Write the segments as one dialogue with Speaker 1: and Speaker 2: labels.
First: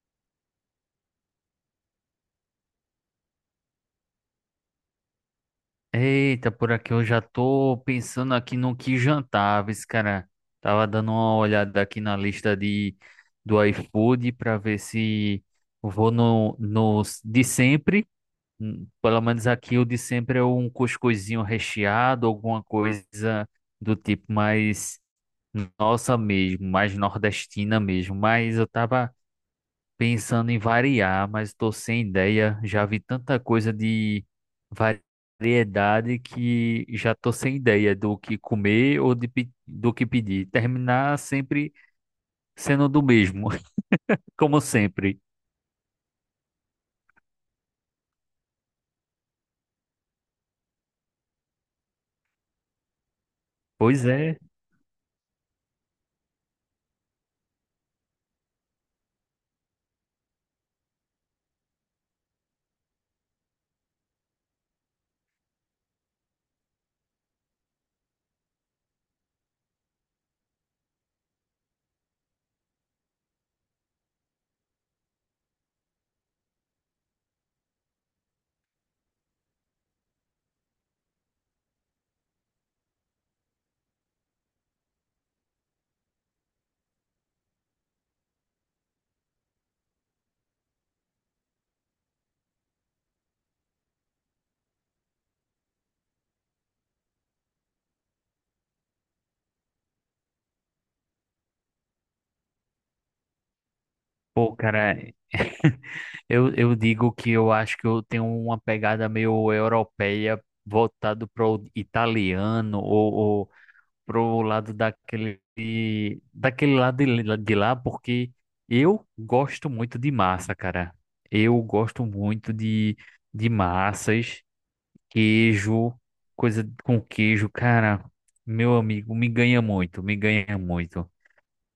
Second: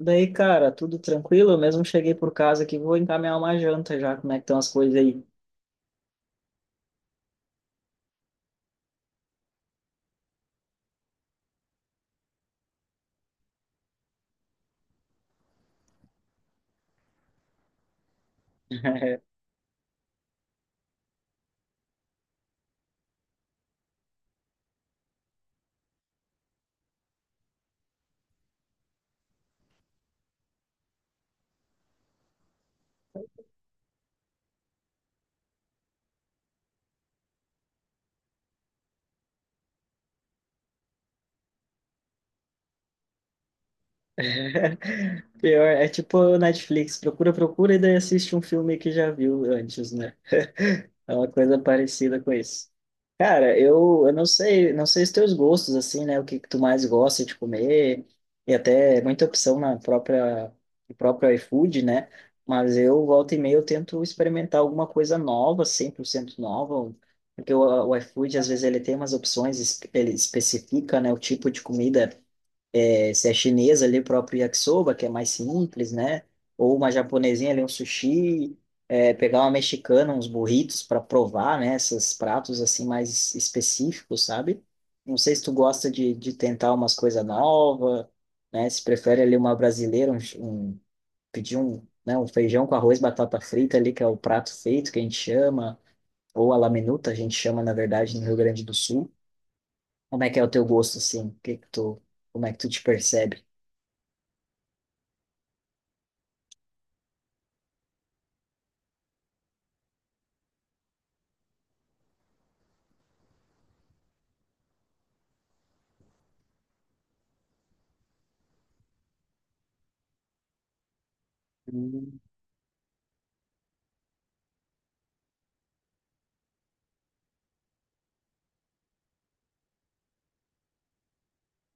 Speaker 1: Daí, cara, tudo tranquilo? Eu mesmo cheguei por casa aqui, vou encaminhar uma janta já, como é que estão as coisas aí.
Speaker 2: Eita, por aqui eu já tô pensando aqui no que jantar, viu, esse cara. Tava dando uma olhada aqui na lista de do iFood para ver se eu vou no, nos de sempre. Pelo menos aqui o de sempre é um cuscuzinho recheado, alguma coisa do tipo mais nossa mesmo, mais nordestina mesmo. Mas eu tava pensando em variar, mas estou sem ideia. Já vi tanta coisa de variedade que já estou sem ideia do que comer ou do que pedir. Terminar sempre sendo do mesmo, como sempre.
Speaker 1: Pior, é tipo Netflix, procura, procura e daí assiste um filme que já viu antes, né? É uma coisa parecida com isso. Cara, eu,
Speaker 2: Pois
Speaker 1: eu não
Speaker 2: é,
Speaker 1: sei, não sei os teus gostos, assim, né? O que tu mais gosta de comer, e até muita opção na própria, no próprio iFood, né? Mas eu, volta e meia, eu tento experimentar alguma coisa nova, 100% nova, porque o iFood, às vezes, ele tem umas opções, ele especifica, né, o tipo de comida é, se é chinesa ali, o próprio yakisoba, que é mais simples, né? Ou uma japonesinha ali, um sushi, é, pegar uma mexicana, uns burritos para provar, né? Esses pratos assim mais específicos, sabe? Não sei se tu gosta de tentar umas coisas novas, né? Se prefere ali uma brasileira, pedir um, né? Um feijão com arroz, batata frita ali, que é o prato feito que a gente chama, ou a laminuta, a gente chama, na verdade, no Rio Grande do Sul. Como é que é o teu gosto, assim? Como é que tu te percebe?
Speaker 2: pô, cara, eu digo que eu acho que eu tenho uma pegada meio europeia voltado para o italiano ou, pro lado daquele daquele lado de lá, porque eu gosto muito de massa, cara. Eu gosto muito de massas, queijo, coisa com queijo, cara. Meu amigo, me ganha muito, me ganha muito.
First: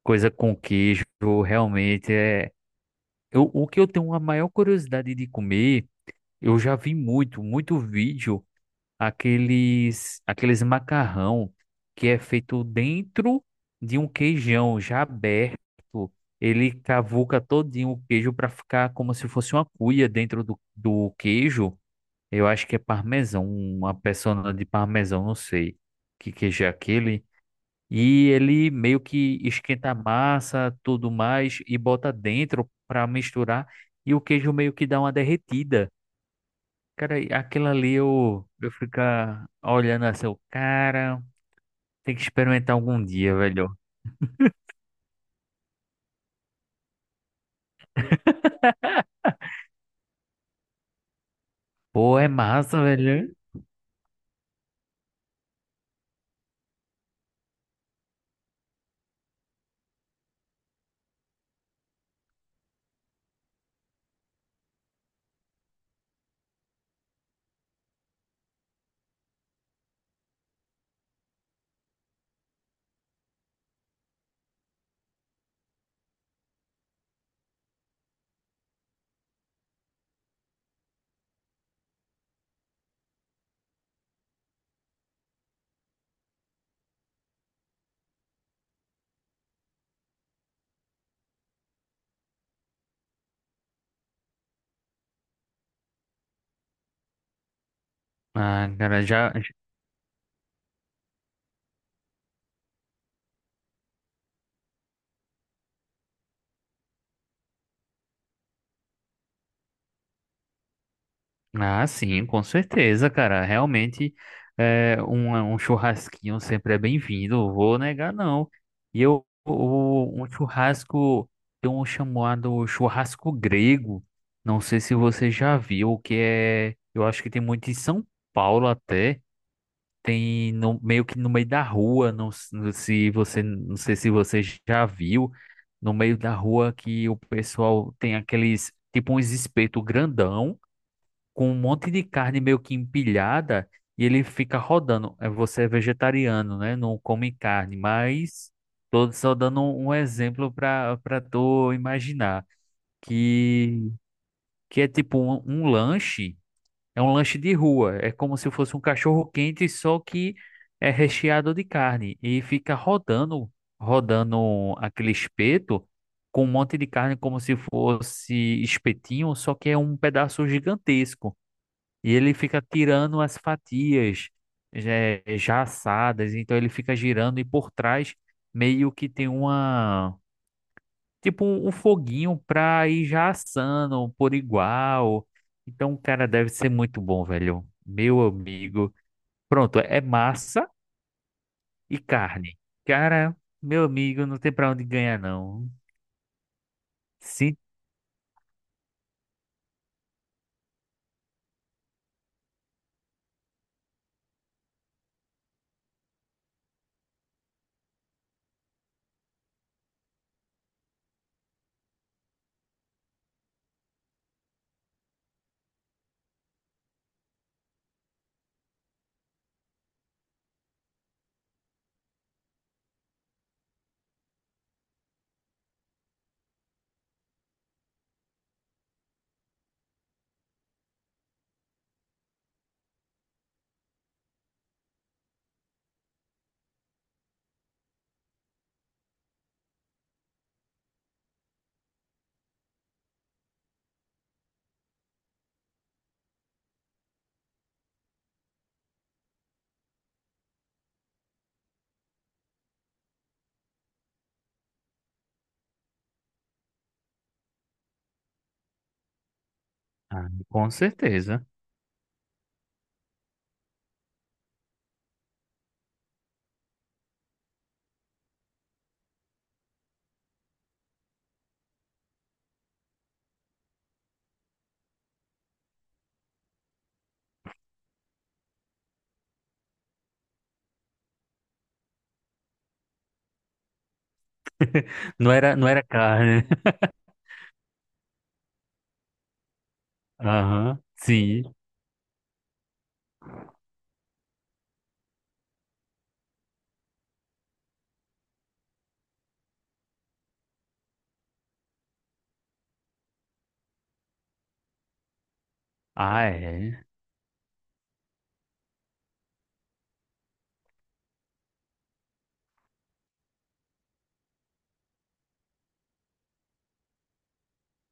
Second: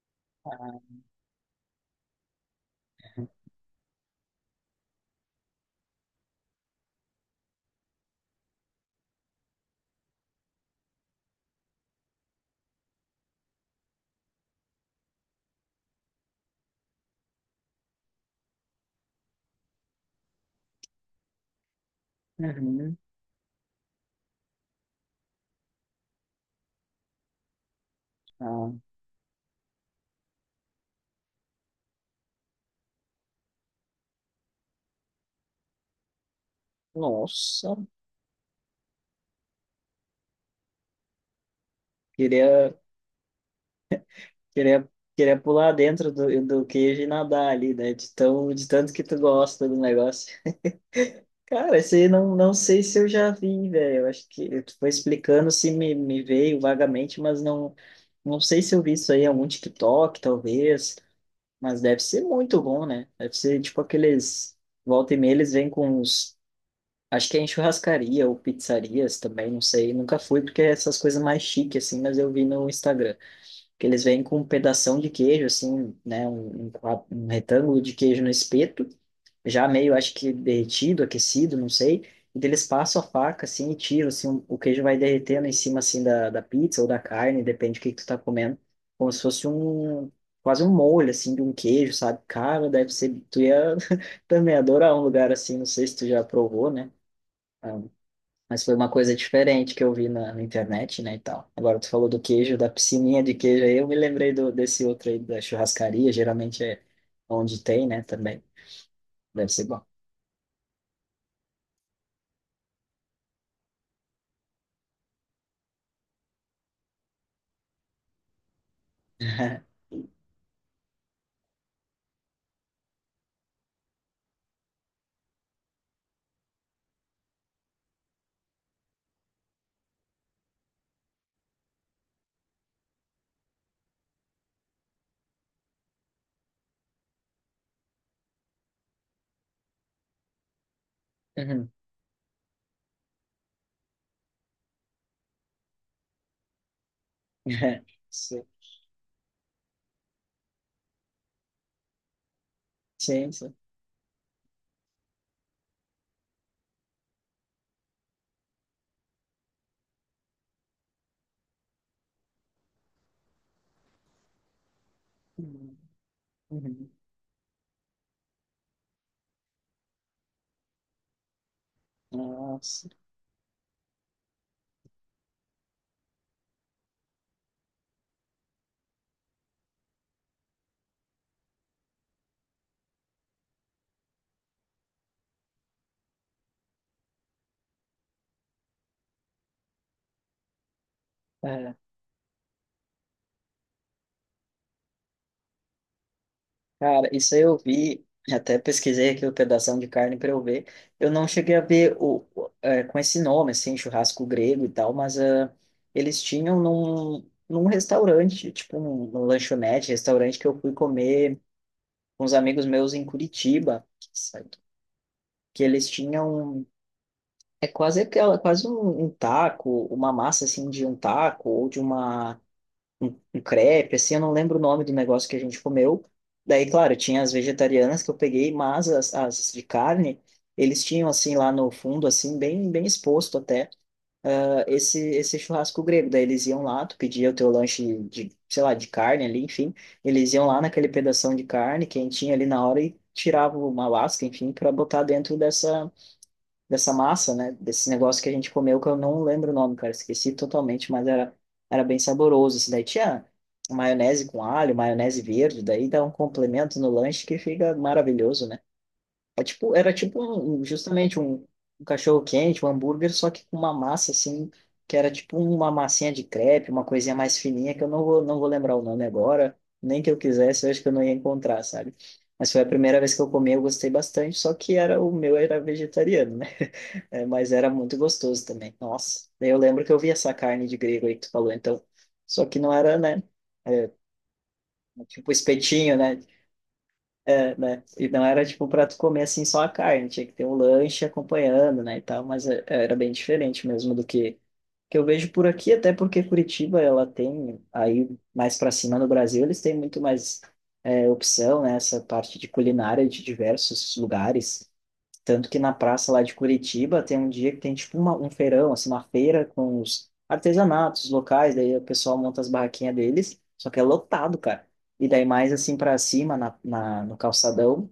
Speaker 2: Coisa com queijo, realmente é. Eu, o que eu tenho a maior curiosidade de comer, eu já vi muito, muito vídeo aqueles aqueles macarrão que é feito dentro de um queijão já aberto. Ele cavuca todinho o queijo para ficar como se fosse uma cuia dentro do, do queijo. Eu acho que é
Speaker 1: Uhum.
Speaker 2: parmesão, uma persona de parmesão, não sei que queijo é aquele. E ele
Speaker 1: Ah,
Speaker 2: meio que esquenta a massa, tudo mais, e bota dentro para misturar. E o queijo meio que dá uma derretida. Cara, e aquilo
Speaker 1: nossa,
Speaker 2: ali eu ficar olhando assim, o cara, tem que experimentar
Speaker 1: queria,
Speaker 2: algum dia, velho.
Speaker 1: queria, queria pular dentro do queijo e nadar ali, né? De tão, de tanto que tu gosta do negócio. Cara, esse aí
Speaker 2: Pô, é
Speaker 1: não, não sei
Speaker 2: massa,
Speaker 1: se eu já
Speaker 2: velho.
Speaker 1: vi, velho. Eu acho que tu foi explicando se me veio vagamente, mas não, não sei se eu vi isso aí em algum TikTok, talvez. Mas deve ser muito bom, né? Deve ser tipo aqueles. Volta e meia, eles vêm com uns. Acho que é em churrascaria ou pizzarias também, não sei. Nunca fui, porque é essas coisas mais chiques, assim, mas eu vi no Instagram. Que eles vêm com um pedação de queijo, assim, né? Um retângulo de queijo no espeto, já meio, acho que derretido, aquecido, não sei. E daí eles passam a faca, assim, e tiram, assim, o queijo vai derretendo em cima, assim, da pizza ou da carne, depende do que tu tá comendo. Como se fosse um, quase um molho, assim, de um queijo, sabe? Cara, deve ser, tu ia também adorar um lugar assim, não sei se tu já provou, né? Mas
Speaker 2: Ah,
Speaker 1: foi uma
Speaker 2: cara,
Speaker 1: coisa
Speaker 2: já.
Speaker 1: diferente que eu vi na internet, né, e tal. Agora, tu falou do queijo, da piscininha de queijo aí, eu me lembrei do, desse outro aí, da churrascaria, geralmente é onde tem, né, também. Deve ser bom.
Speaker 2: Ah, sim, com certeza, cara. Realmente, é, um churrasquinho sempre é bem-vindo, vou negar, não. E eu, o, um churrasco, tem um chamado churrasco grego. Não sei se você já viu, que é. Eu acho que tem muito em São Paulo até. Tem no, meio que no meio da rua, não, não se você, não sei se você já viu, no meio da rua que o pessoal tem aqueles, tipo uns espeto grandão, com um
Speaker 1: Uhum.
Speaker 2: monte de carne meio que empilhada, e ele fica rodando. É, você é vegetariano, né? Não come carne,
Speaker 1: Sim,
Speaker 2: mas tô só dando um exemplo para tu imaginar,
Speaker 1: sim, sim.
Speaker 2: que, que é tipo um lanche é um lanche de rua. É como se fosse um cachorro quente, só que é recheado de carne. E fica rodando, rodando aquele
Speaker 1: Uhum.
Speaker 2: espeto com um monte de
Speaker 1: Uhum.
Speaker 2: carne, como se fosse espetinho, só que é um pedaço gigantesco. E ele fica
Speaker 1: Nossa.
Speaker 2: tirando as fatias já, já assadas. Então ele fica girando e por trás meio que tem uma tipo um, um foguinho pra ir já assando por igual. Então, cara, deve ser muito bom, velho. Meu amigo. Pronto, é massa
Speaker 1: É.
Speaker 2: e carne. Cara, meu amigo, não tem pra onde ganhar, não.
Speaker 1: Cara, isso aí eu
Speaker 2: Sim,
Speaker 1: vi, até pesquisei aqui o pedação de carne para eu ver. Eu não cheguei a ver é, com esse nome, assim, churrasco grego e tal, mas ah, eles tinham num restaurante, tipo num lanchonete, restaurante que eu fui comer com uns amigos meus em Curitiba, sabe? Que eles tinham, é quase aquela, quase um, um taco, uma massa assim de um taco ou de uma um crepe, assim, eu não lembro o nome do negócio que a gente comeu. Daí, claro, tinha as vegetarianas que eu peguei, mas as de carne, eles tinham, assim, lá no fundo, assim, bem, bem exposto até, ah, esse churrasco grego. Daí eles iam lá, tu pedia o teu lanche de, sei lá, de carne ali, enfim, eles iam lá naquele pedação de carne quentinha ali na hora e tiravam uma lasca, enfim, para botar dentro dessa massa, né? Desse negócio que a gente comeu, que eu não lembro o nome, cara, esqueci totalmente, mas era, era bem saboroso. Isso daí tinha maionese com alho, maionese verde, daí dá um complemento no lanche que fica maravilhoso, né? É tipo, era tipo
Speaker 2: ah, com
Speaker 1: justamente
Speaker 2: certeza.
Speaker 1: um, um cachorro quente, um hambúrguer, só que com uma massa assim, que era tipo uma massinha de crepe, uma coisinha mais fininha, que eu não vou, não vou lembrar o nome agora, nem que eu quisesse, eu acho que eu não ia encontrar, sabe? Mas foi a primeira vez que eu comi, eu gostei bastante, só que era o meu era vegetariano, né? É, mas era muito gostoso também. Nossa. Daí eu lembro que eu vi essa carne de grego aí que tu falou, então. Só que não era, né? É, tipo
Speaker 2: Não era, não era
Speaker 1: espetinho, né?
Speaker 2: carne.
Speaker 1: É, né? E não era tipo pra tu comer assim só a carne, tinha que ter um
Speaker 2: Aham,
Speaker 1: lanche
Speaker 2: sim.
Speaker 1: acompanhando, né? E tal, mas era bem diferente mesmo do que eu vejo por aqui, até porque Curitiba ela tem, aí mais pra cima no Brasil, eles têm muito mais é, opção, né? Essa parte de culinária de diversos lugares. Tanto que na praça lá
Speaker 2: Ah,
Speaker 1: de
Speaker 2: é.
Speaker 1: Curitiba tem um dia que tem tipo uma, um feirão, assim, uma feira com os artesanatos locais, daí o pessoal monta as barraquinhas deles, só que é lotado, cara. E daí mais assim para cima, no calçadão,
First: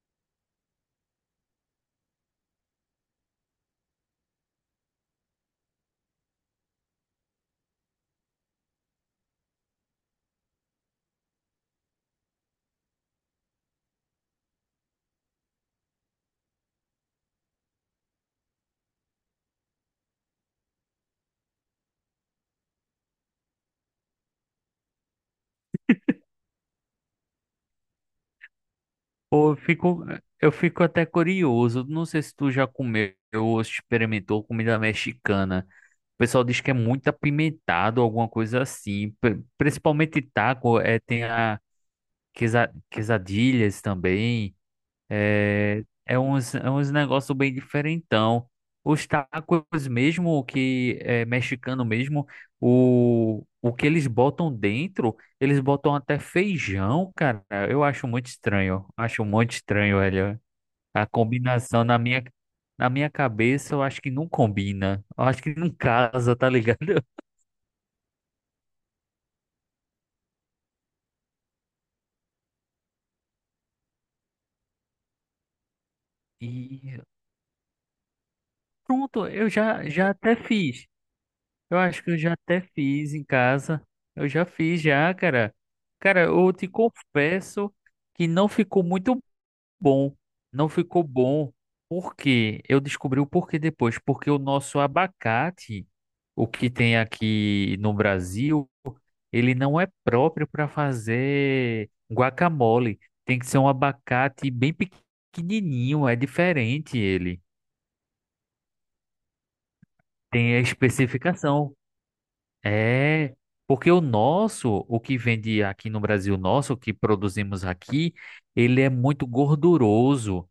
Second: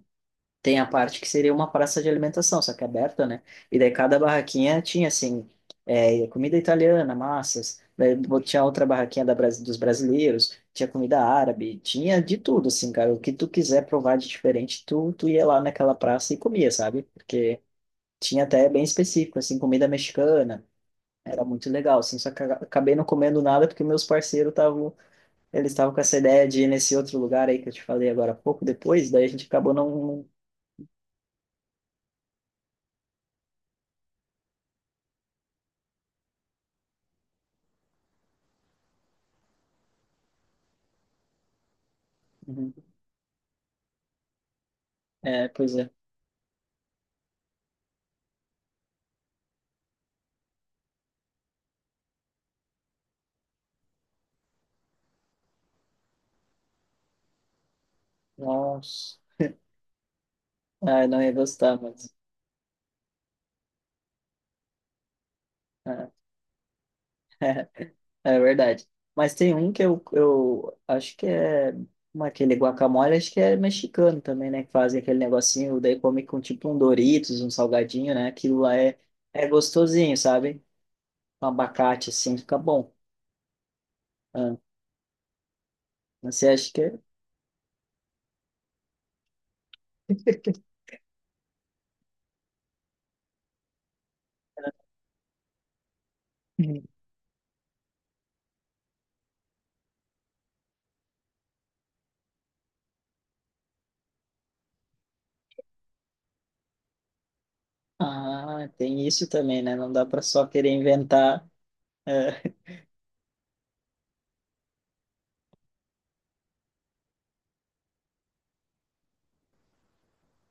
Speaker 1: tem a parte que seria uma praça de alimentação, só que é aberta, né? E daí cada barraquinha tinha assim, é, comida italiana, massas, daí tinha outra barraquinha da, dos brasileiros, tinha comida árabe, tinha de tudo, assim, cara. O que tu quiser provar de diferente, tu ia lá naquela praça e comia, sabe? Porque tinha até bem específico, assim, comida mexicana. Era muito legal, assim, só que eu acabei não comendo nada porque meus parceiros estavam, eles estavam com essa ideia de ir nesse outro lugar aí que eu te falei agora há pouco depois, daí a gente
Speaker 2: Pô,
Speaker 1: acabou não... não-
Speaker 2: eu fico até curioso. Não sei se tu já comeu ou experimentou comida mexicana. O pessoal diz que é muito apimentado, alguma coisa assim. Principalmente taco, é, tem a
Speaker 1: Uhum.
Speaker 2: quesadilhas também.
Speaker 1: É, pois
Speaker 2: É,
Speaker 1: é.
Speaker 2: é uns negócios bem diferentão. Os tacos mesmo, que é mexicano mesmo, o que eles botam dentro, eles botam até feijão, cara. Eu acho muito estranho.
Speaker 1: Nossa.
Speaker 2: Acho muito estranho, velho.
Speaker 1: Ah,
Speaker 2: A
Speaker 1: eu não ia gostar,
Speaker 2: combinação
Speaker 1: mas...
Speaker 2: na minha cabeça, eu acho que não combina. Eu acho que não
Speaker 1: É,
Speaker 2: casa, tá ligado?
Speaker 1: é verdade. Mas tem um que eu acho que é... como é aquele guacamole, acho que é mexicano também, né? Que fazem aquele negocinho, daí come com tipo um
Speaker 2: E
Speaker 1: Doritos, um salgadinho, né? Aquilo lá é,
Speaker 2: pronto,
Speaker 1: é
Speaker 2: eu já, já
Speaker 1: gostosinho,
Speaker 2: até
Speaker 1: sabe?
Speaker 2: fiz.
Speaker 1: Um
Speaker 2: Eu acho
Speaker 1: abacate,
Speaker 2: que eu já
Speaker 1: assim, fica
Speaker 2: até
Speaker 1: bom.
Speaker 2: fiz em casa. Eu já
Speaker 1: Ah,
Speaker 2: fiz já, cara. Cara,
Speaker 1: você
Speaker 2: eu te
Speaker 1: acha que... é?
Speaker 2: confesso que não ficou muito bom. Não ficou bom. Por quê? Eu descobri o porquê depois. Porque o nosso abacate, o que
Speaker 1: Uhum.
Speaker 2: tem aqui no Brasil, ele não é próprio para fazer guacamole. Tem que ser um abacate bem pequenininho, é diferente ele.
Speaker 1: Ah, tem isso também, né? Não dá para só
Speaker 2: Tem a
Speaker 1: querer inventar.
Speaker 2: especificação.
Speaker 1: É.
Speaker 2: É, porque o nosso, o que vende aqui no Brasil, nosso, o que produzimos aqui, ele é muito gorduroso.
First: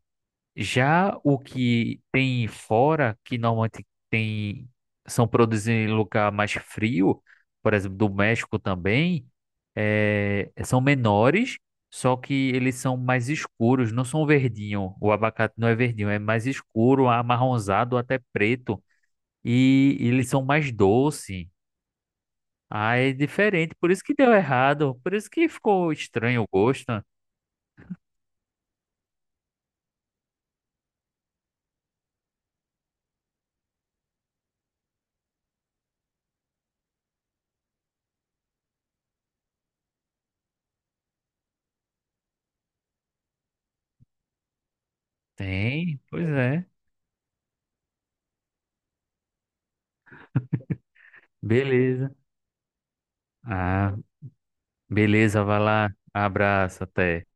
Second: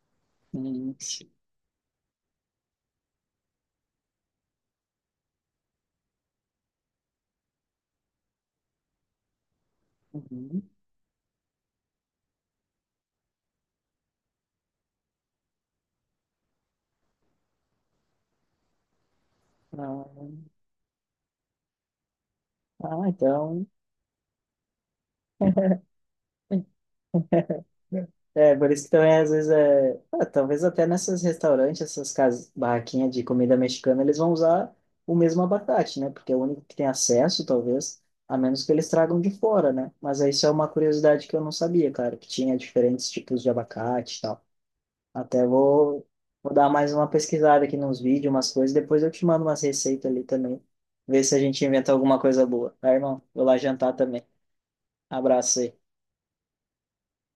Speaker 2: Já
Speaker 1: Sim.
Speaker 2: o que tem fora, que normalmente tem, são produzidos em lugar mais frio, por exemplo, do México também, é,
Speaker 1: Uhum.
Speaker 2: são menores, só que eles são mais escuros, não são verdinho. O abacate não é verdinho, é mais escuro, amarronzado, até preto. E,
Speaker 1: Ah,
Speaker 2: eles são mais doces. Ah,
Speaker 1: ah,
Speaker 2: é
Speaker 1: então...
Speaker 2: diferente. Por isso que deu errado. Por isso que ficou estranho o gosto, né?
Speaker 1: É, por isso que também, às vezes, é... ah, talvez até nesses restaurantes, essas casas, barraquinhas de comida mexicana, eles vão usar o mesmo abacate, né? Porque é o único que tem acesso, talvez, a menos que eles tragam de fora, né? Mas isso é uma curiosidade que eu não sabia, cara, que tinha diferentes tipos de abacate e tal. Até
Speaker 2: Tem,
Speaker 1: vou,
Speaker 2: pois
Speaker 1: vou
Speaker 2: é.
Speaker 1: dar mais uma pesquisada aqui nos vídeos, umas coisas. Depois eu te mando umas receitas ali também. Ver se a gente inventa
Speaker 2: Beleza.
Speaker 1: alguma coisa boa. Tá, irmão? Vou lá jantar
Speaker 2: Ah,
Speaker 1: também.
Speaker 2: beleza,
Speaker 1: Abraço
Speaker 2: vai lá.
Speaker 1: aí.
Speaker 2: Abraço, até.